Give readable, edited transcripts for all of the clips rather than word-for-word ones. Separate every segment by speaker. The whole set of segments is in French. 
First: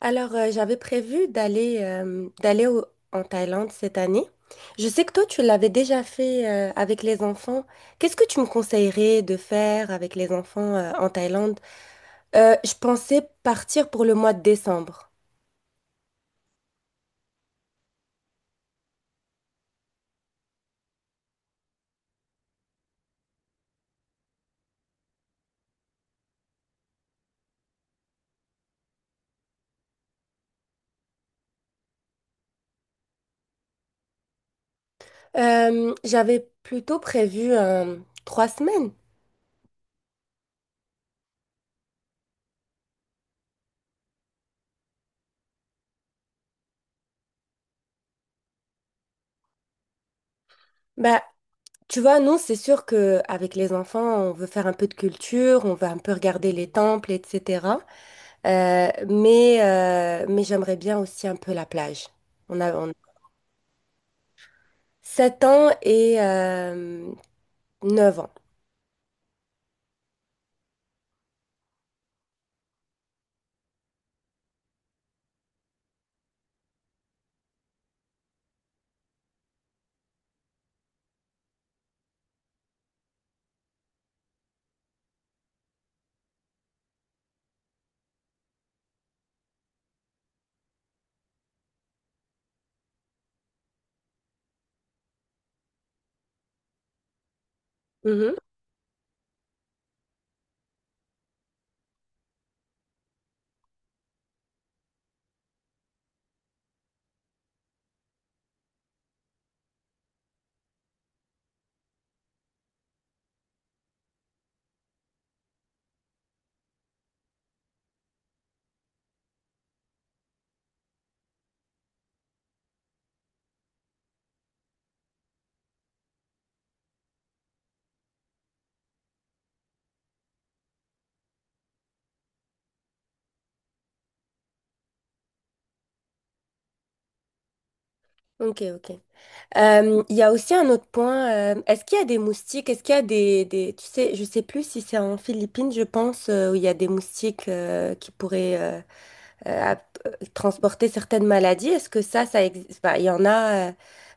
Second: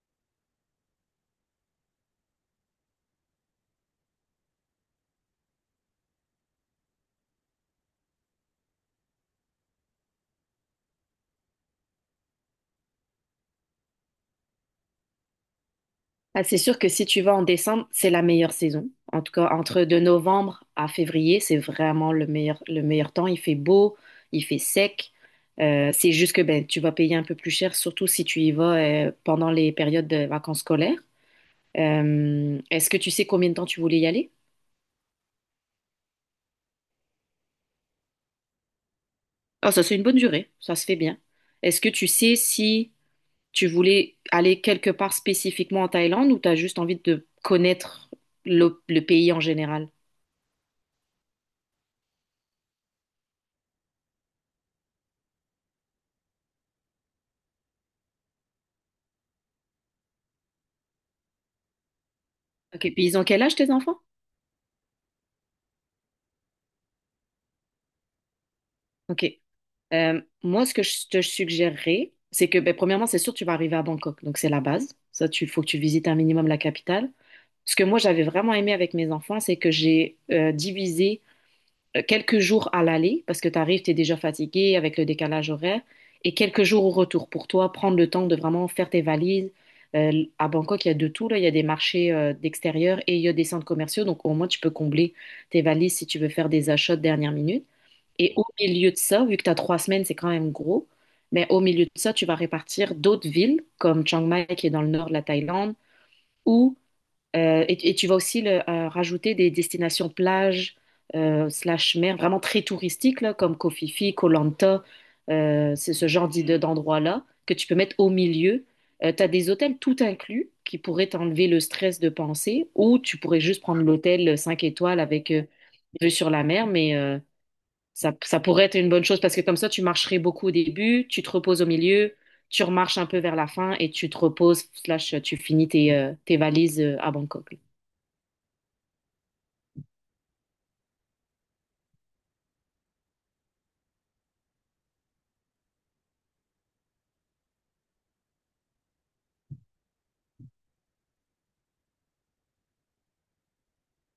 Speaker 1: J'avais prévu en Thaïlande cette année. Je sais que toi, tu l'avais déjà fait avec les enfants. Qu'est-ce que tu me conseillerais de faire avec les enfants en Thaïlande? Je pensais partir pour le mois de décembre.
Speaker 2: Ah, c'est sûr que si tu vas en décembre, c'est la meilleure saison. En tout cas, entre de novembre à février, c'est vraiment le meilleur temps. Il fait beau, il fait sec. C'est juste que ben, tu vas payer un peu plus cher, surtout si tu y vas pendant les périodes de vacances scolaires. Est-ce que tu sais combien de temps tu voulais y aller?
Speaker 1: J'avais plutôt prévu trois semaines.
Speaker 2: Ah, ça, c'est une bonne durée. Ça se fait bien. Est-ce que tu sais si tu voulais aller quelque part spécifiquement en Thaïlande ou tu as juste envie de connaître le pays en général?
Speaker 1: Bah, Tu vois, nous, c'est sûr que avec les enfants, on veut faire un peu de culture, on veut un peu regarder les temples, etc. Mais j'aimerais bien aussi un peu la plage. On a,
Speaker 2: Ok,
Speaker 1: on
Speaker 2: puis ils ont quel âge tes enfants?
Speaker 1: 7 ans et 9 ans.
Speaker 2: Ok. Moi, ce que je te suggérerais, c'est que, ben, premièrement, c'est sûr, tu vas arriver à Bangkok, donc c'est la base. Ça, tu faut que tu visites un minimum la capitale. Ce que moi, j'avais vraiment aimé avec mes enfants, c'est que j'ai divisé quelques jours à l'aller, parce que tu arrives, tu es déjà fatigué avec le décalage horaire, et quelques jours au retour pour toi, prendre le temps de vraiment faire tes valises. À Bangkok, il y a de tout, là. Il y a des marchés d'extérieur et il y a des centres commerciaux, donc au moins, tu peux combler tes valises si tu veux faire des achats de dernière minute. Et
Speaker 1: Mhm.
Speaker 2: au milieu de ça, vu que tu as 3 semaines, c'est quand même gros, mais au milieu de ça, tu vas répartir d'autres villes, comme Chiang Mai, qui est dans le nord de la Thaïlande, ou, et tu vas aussi rajouter des destinations plages, slash mer, vraiment très touristiques, là, comme Koh Phi Phi, Koh Lanta, c'est ce genre d'endroits-là que tu peux mettre au milieu. Tu as des hôtels tout inclus qui pourraient t'enlever le stress de penser, ou tu pourrais juste prendre l'hôtel 5 étoiles avec... vue sur la mer, mais ça, ça pourrait être une bonne chose parce que comme ça, tu marcherais beaucoup au début, tu te reposes au milieu, tu remarches un peu vers la fin et tu te reposes, slash, tu finis tes, tes valises à Bangkok.
Speaker 1: Ok, ok. Il y a aussi un autre point. Est-ce qu'il y a des moustiques? Est-ce qu'il y a des- Tu sais, je sais plus si c'est en Philippines, je pense, où il y a des moustiques qui pourraient transporter certaines maladies. Est-ce que ça existe? Enfin, il y en a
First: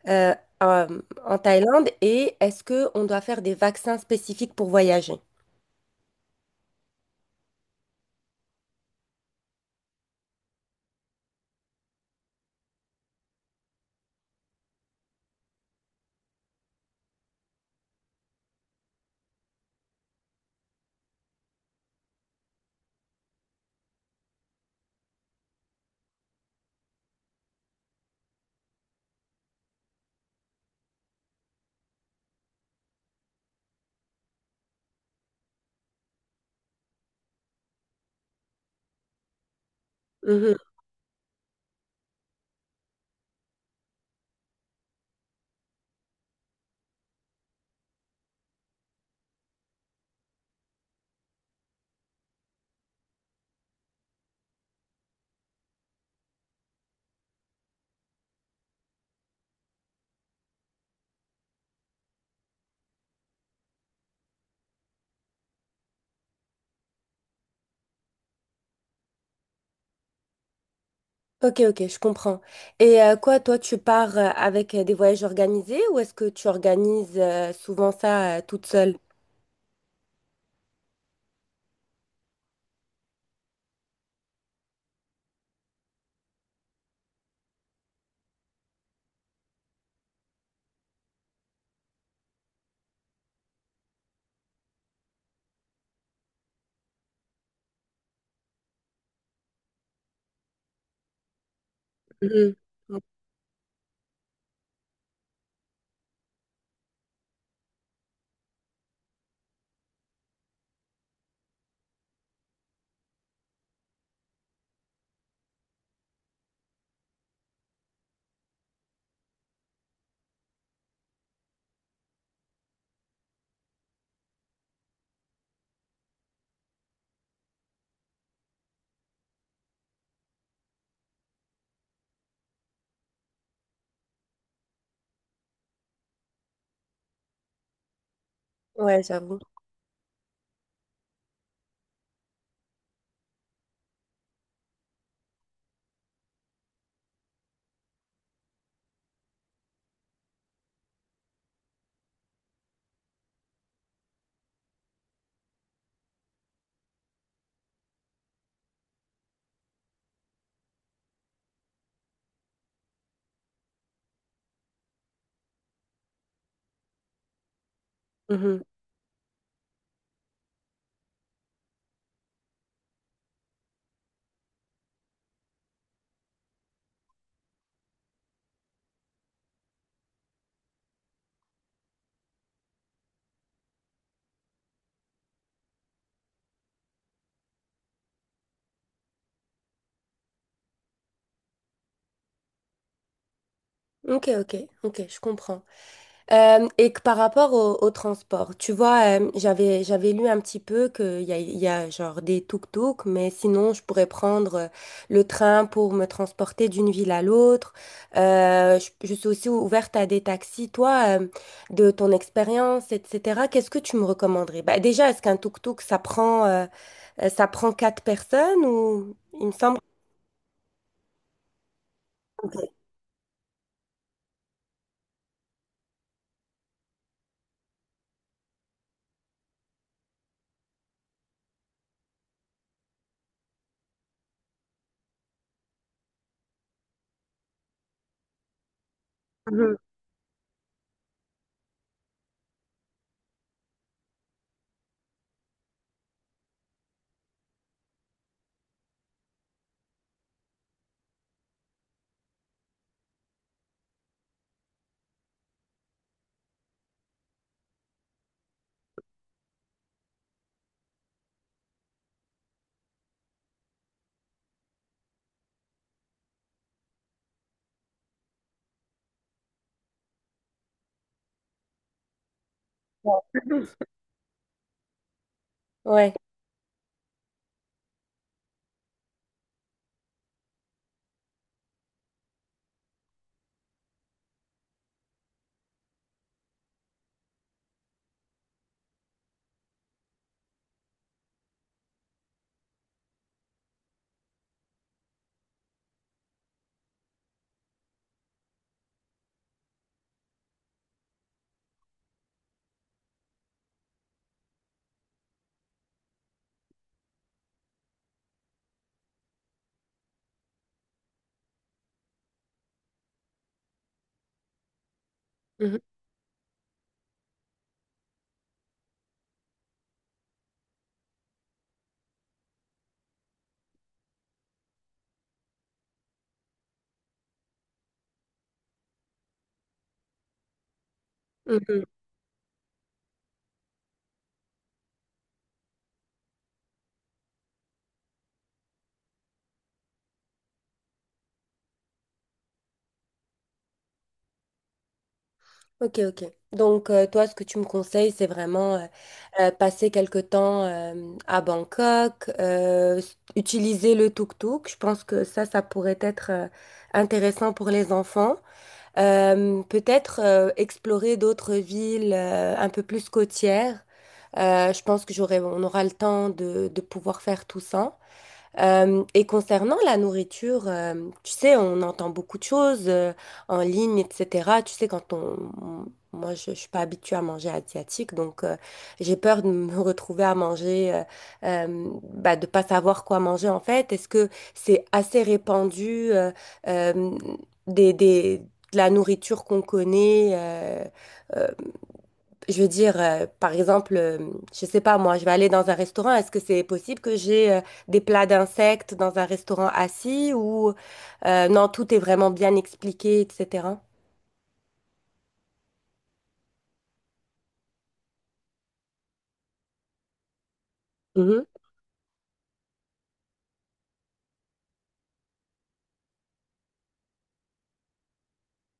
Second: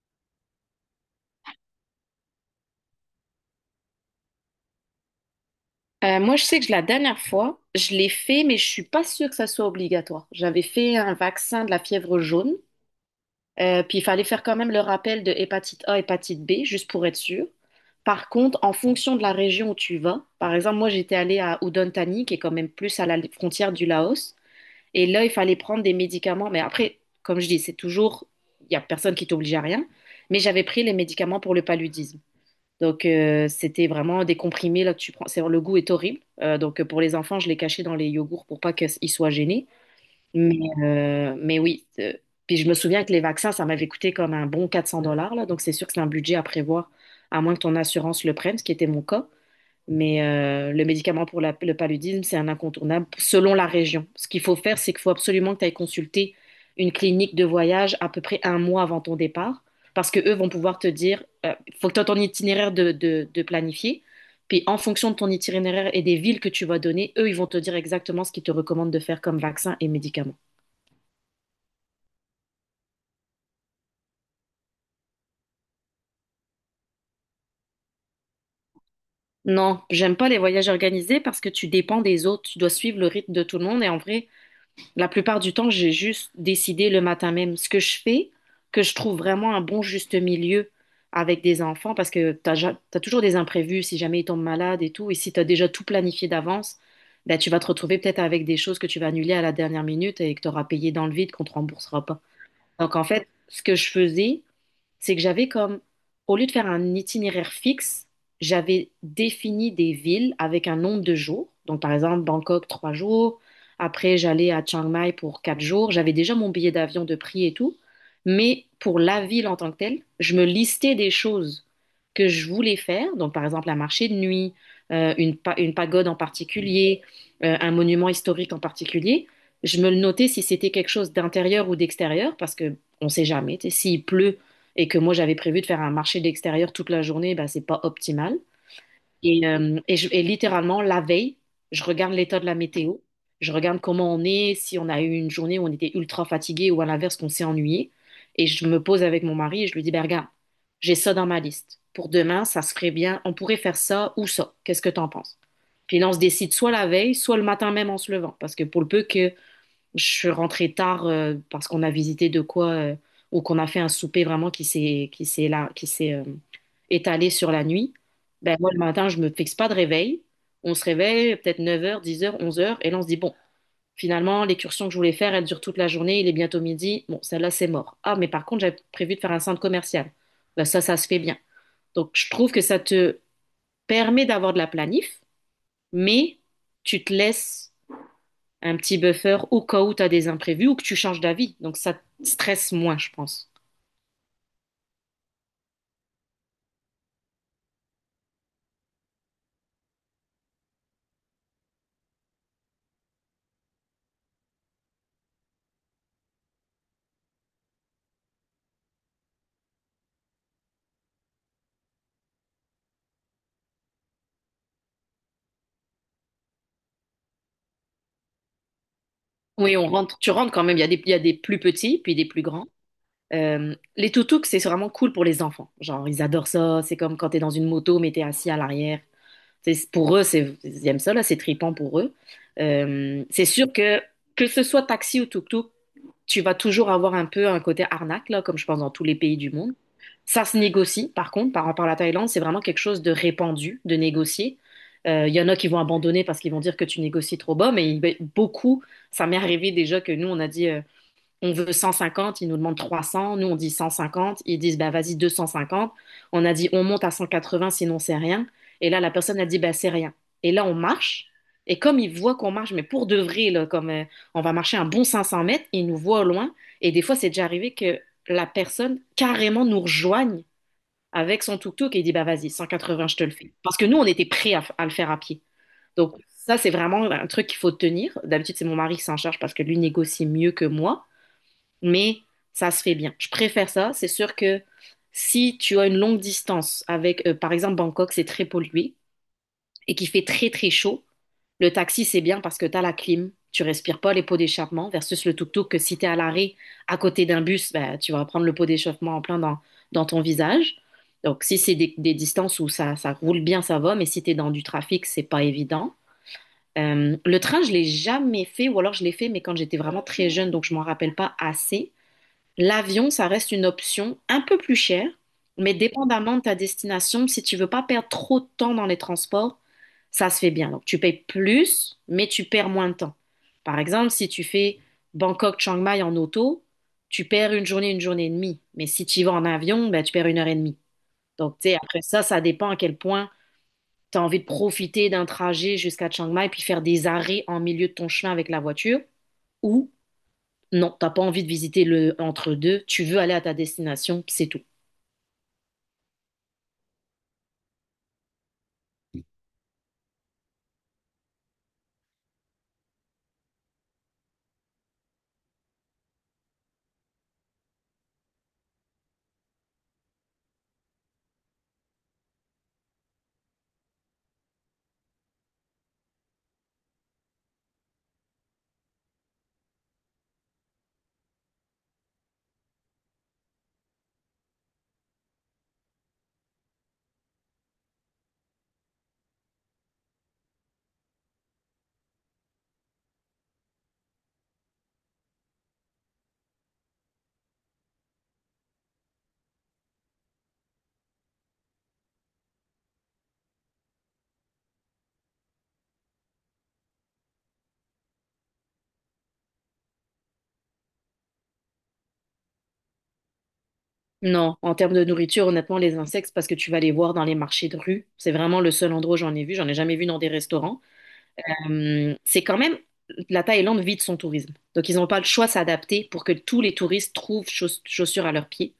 Speaker 1: euh, en Thaïlande. Et est-ce que on doit faire des vaccins spécifiques pour voyager?
Speaker 2: Moi, je sais que la dernière fois, je l'ai fait, mais je suis pas sûre que ça soit obligatoire. J'avais fait un vaccin de la fièvre jaune, puis il fallait faire quand même le rappel de hépatite A, hépatite B, juste pour être sûr. Par contre, en fonction de la région où tu vas, par exemple, moi, j'étais allée à Udon Thani, qui est quand même plus à la frontière du Laos. Et là, il fallait prendre des médicaments. Mais après, comme je dis, c'est toujours, il n'y a personne qui t'oblige à rien. Mais j'avais pris les médicaments pour le paludisme. Donc, c'était vraiment des comprimés là, que tu prends. C'est, le goût est horrible. Donc, pour les enfants, je les cachais dans les yogourts pour pas qu'ils soient gênés. Mais, mais oui. Puis, je me souviens que les vaccins, ça m'avait coûté comme un bon 400 dollars. Là, donc, c'est sûr que c'est un budget à prévoir, à moins que ton assurance le prenne, ce qui était mon cas. Mais le médicament pour le paludisme, c'est un incontournable selon la région. Ce qu'il faut faire, c'est qu'il faut absolument que tu ailles consulter une clinique de voyage à peu près 1 mois avant ton départ, parce que eux vont pouvoir te dire, faut que tu aies ton itinéraire de planifier. Puis en fonction de ton itinéraire et des villes que tu vas donner, eux, ils vont te dire exactement ce qu'ils te recommandent de faire comme vaccin et médicaments.
Speaker 1: Ok, ok, je comprends. Et quoi, toi, tu pars avec des voyages organisés ou est-ce que tu organises souvent ça toute seule?
Speaker 2: Non, j'aime pas les voyages organisés parce que tu dépends des autres, tu dois suivre le rythme de tout le monde et en vrai, la plupart du temps, j'ai juste décidé le matin même ce que je fais, que je trouve vraiment un bon juste milieu avec des enfants parce que t'as, t'as toujours des imprévus si jamais ils tombent malades et tout. Et si t'as déjà tout planifié d'avance, ben, tu vas te retrouver peut-être avec des choses que tu vas annuler à la dernière minute et que t'auras payé dans le vide qu'on te remboursera pas.
Speaker 1: Mhm.
Speaker 2: Donc en fait, ce que je faisais, c'est que j'avais comme, au lieu de faire un itinéraire fixe, j'avais défini des villes avec un nombre de jours. Donc, par exemple, Bangkok, 3 jours. Après, j'allais à Chiang Mai pour 4 jours. J'avais déjà mon billet d'avion de prix et tout. Mais pour la ville en tant que telle, je me listais des choses que je voulais faire. Donc, par exemple, un marché de nuit, une pagode en particulier, un monument historique en particulier. Je me le notais si c'était quelque chose d'intérieur ou d'extérieur, parce que on sait jamais. Tu sais, s'il pleut, et que moi j'avais prévu de faire un marché d'extérieur toute la journée, ben c'est pas optimal.
Speaker 1: Ouais, j'avoue.
Speaker 2: Et littéralement, la veille, je regarde l'état de la météo, je regarde comment on est, si on a eu une journée où on était ultra fatigué ou à l'inverse qu'on s'est ennuyé. Et je me pose avec mon mari et je lui dis, ben regarde, j'ai ça dans ma liste. Pour demain, ça serait bien, on pourrait faire ça ou ça. Qu'est-ce que t'en penses? Puis là, on se décide soit la veille, soit le matin même en se levant. Parce que pour le peu que je suis rentrée tard parce qu'on a visité de quoi ou qu'on a fait un souper vraiment qui s'est étalé sur la nuit. Ben
Speaker 1: Mhm.
Speaker 2: moi le matin, je me fixe pas de réveil. On se réveille peut-être 9 heures, 10 heures, 11 heures et là on se dit bon, finalement l'excursion que je voulais faire, elle dure toute la journée, il est bientôt midi. Bon, celle-là c'est mort. Ah mais par contre, j'avais prévu de faire un centre commercial. Ben ça ça se fait bien. Donc je trouve que ça te permet d'avoir de la planif, mais tu te laisses un petit buffer au cas où tu as des imprévus ou que tu changes d'avis. Donc ça te stresse moins, je pense.
Speaker 1: Ok, ok, ok, je comprends. Et que par rapport au, au transport, tu vois, j'avais lu un petit peu il y a genre des tuk-tuk, mais sinon je pourrais prendre le train pour me transporter d'une ville à l'autre. Je suis aussi ouverte à des taxis. Toi, de ton expérience, etc., qu'est-ce que tu me recommanderais? Bah, déjà, est-ce qu'un tuk-tuk, ça prend quatre personnes ou il me
Speaker 2: Oui,
Speaker 1: semble
Speaker 2: on rentre, tu rentres quand même. Il y a des plus petits, puis des plus
Speaker 1: que...
Speaker 2: grands. Les toutouks, c'est vraiment cool pour les enfants. Genre, ils adorent ça. C'est comme quand tu es dans une moto, mais t'es assis à l'arrière. C'est- pour eux, c'est, ils aiment ça, là, c'est trippant pour eux. C'est sûr que ce soit taxi ou tuk-tuk, tu vas toujours avoir un peu un côté arnaque, là, comme je pense dans tous les pays du monde.
Speaker 1: Mhm.
Speaker 2: Ça se négocie, par contre, par rapport à la Thaïlande, c'est vraiment quelque chose de répandu, de négocier. Il y en a qui vont abandonner parce qu'ils vont dire que tu négocies trop bas, mais ben, beaucoup, ça m'est arrivé déjà que nous, on a dit, on veut 150, ils nous demandent 300, nous on dit 150, ils disent bah vas-y 250. On a dit on monte à 180 sinon c'est rien. Et là la personne a dit bah c'est rien. Et là on marche et comme ils voient qu'on marche mais pour de vrai là, comme on va marcher un bon 500 mètres, ils nous voient au loin et des fois c'est déjà arrivé que la personne carrément nous rejoigne avec son tuk-tuk et il dit bah vas-y 180 je te le fais. Parce que nous on était prêts à, à le faire à pied.
Speaker 1: Ouais.
Speaker 2: Donc ça c'est vraiment un truc qu'il faut tenir. D'habitude c'est mon mari qui s'en charge parce que lui négocie mieux que moi mais ça se fait bien. Je préfère ça. C'est sûr que si tu as une longue distance avec, par exemple, Bangkok, c'est très pollué et qu'il fait très très chaud, le taxi, c'est bien parce que tu as la clim, tu respires pas les pots d'échappement versus le tuk-tuk que si tu es à l'arrêt à côté d'un bus, ben tu vas prendre le pot d'échauffement en plein dans ton visage. Donc, si c'est des distances où ça roule bien, ça va, mais si tu es dans du trafic, c'est pas évident. Le train, je l'ai jamais fait, ou alors je l'ai fait, mais quand j'étais vraiment très jeune, donc je m'en rappelle pas assez. L'avion, ça reste une option un peu plus chère, mais
Speaker 1: Mhm.
Speaker 2: dépendamment de ta destination, si tu veux pas perdre trop de temps dans les transports, ça se fait bien. Donc tu payes plus, mais tu perds moins de temps. Par exemple, si tu fais Bangkok-Chiang Mai en auto, tu perds une journée et demie. Mais si tu y vas en avion, ben, tu perds une heure et demie. Donc tu sais,
Speaker 1: Mhm.
Speaker 2: après ça, ça dépend à quel point tu as envie de profiter d'un trajet jusqu'à Chiang Mai, puis faire des arrêts en milieu de ton chemin avec la voiture, ou non, t'as pas envie de visiter le entre-deux, tu veux aller à ta destination, puis c'est tout.
Speaker 1: Ok, ok. Donc, toi, ce que tu me conseilles, c'est vraiment passer quelque temps à Bangkok, utiliser le tuk-tuk. Je pense que ça pourrait être intéressant pour les enfants. Peut-être explorer d'autres villes un peu plus côtières. Je pense que on aura le temps de pouvoir faire tout ça. Et concernant la nourriture, tu sais, on entend beaucoup de choses en ligne, etc. Tu sais, quand on- Moi, je suis pas habituée à manger asiatique, donc j'ai peur de me retrouver à manger, de pas savoir quoi manger en fait. Est-ce que c'est assez répandu euh, des, des- de la nourriture qu'on connaît? Euh, je veux dire, par exemple, je sais pas moi, je vais aller dans un restaurant. Est-ce que c'est possible que j'ai des plats d'insectes dans un restaurant assis ou non, tout est vraiment bien expliqué, etc.
Speaker 2: Non, en termes de nourriture, honnêtement, les insectes, parce que tu vas les voir dans les marchés de rue, c'est vraiment le seul endroit où j'en ai vu, j'en ai jamais vu dans des restaurants.
Speaker 1: Mhm,
Speaker 2: C'est quand même, la Thaïlande vit de son tourisme. Donc ils n'ont pas le choix de s'adapter pour que tous les touristes trouvent chaussures à leurs pieds.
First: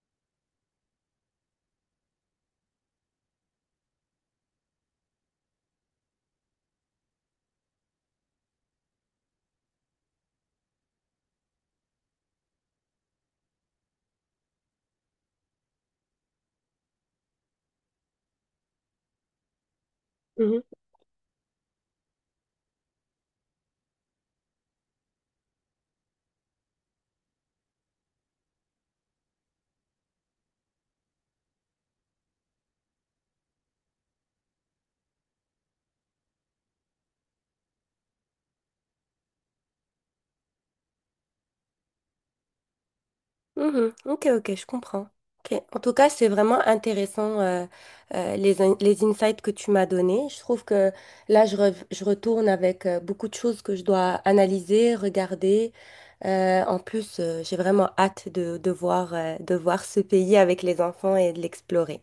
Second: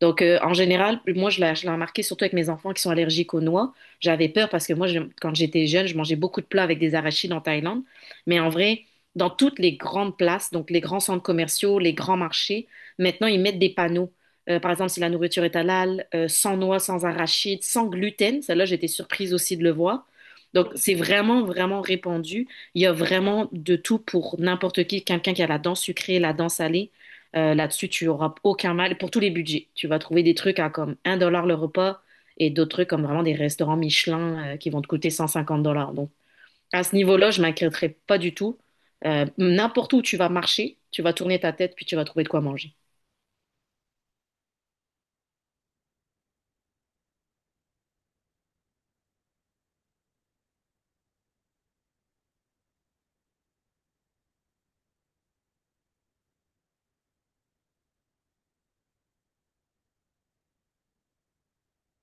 Speaker 2: Donc, en général, moi, je l'ai remarqué surtout avec mes enfants qui sont allergiques aux noix. J'avais peur parce que moi, quand j'étais jeune, je mangeais beaucoup de plats avec des arachides en Thaïlande. Mais en vrai, dans toutes les grandes places, donc les grands centres commerciaux, les grands marchés, maintenant, ils mettent des panneaux. Par exemple, si la nourriture est halal, sans noix, sans arachides, sans gluten. Celle-là, j'étais surprise aussi de le voir.
Speaker 1: mhm.
Speaker 2: Donc, c'est vraiment, vraiment répandu. Il y a vraiment de tout pour n'importe qui, quelqu'un qui a la dent sucrée, la dent salée. Là-dessus, tu auras aucun mal pour tous les budgets. Tu vas trouver des trucs à comme un dollar le repas et d'autres trucs comme vraiment des restaurants Michelin qui vont te coûter 150 dollars. Donc, à ce niveau-là, je m'inquiéterais pas du tout. N'importe où tu vas marcher, tu vas tourner ta tête puis tu vas trouver de quoi manger.
Speaker 1: Mhm. Ok, ok, je comprends. Ok. En tout cas, c'est vraiment intéressant les insights que tu m'as donnés. Je trouve que là, je retourne avec beaucoup de choses que je dois analyser, regarder. En plus, j'ai vraiment hâte de voir ce pays avec les enfants et de l'explorer.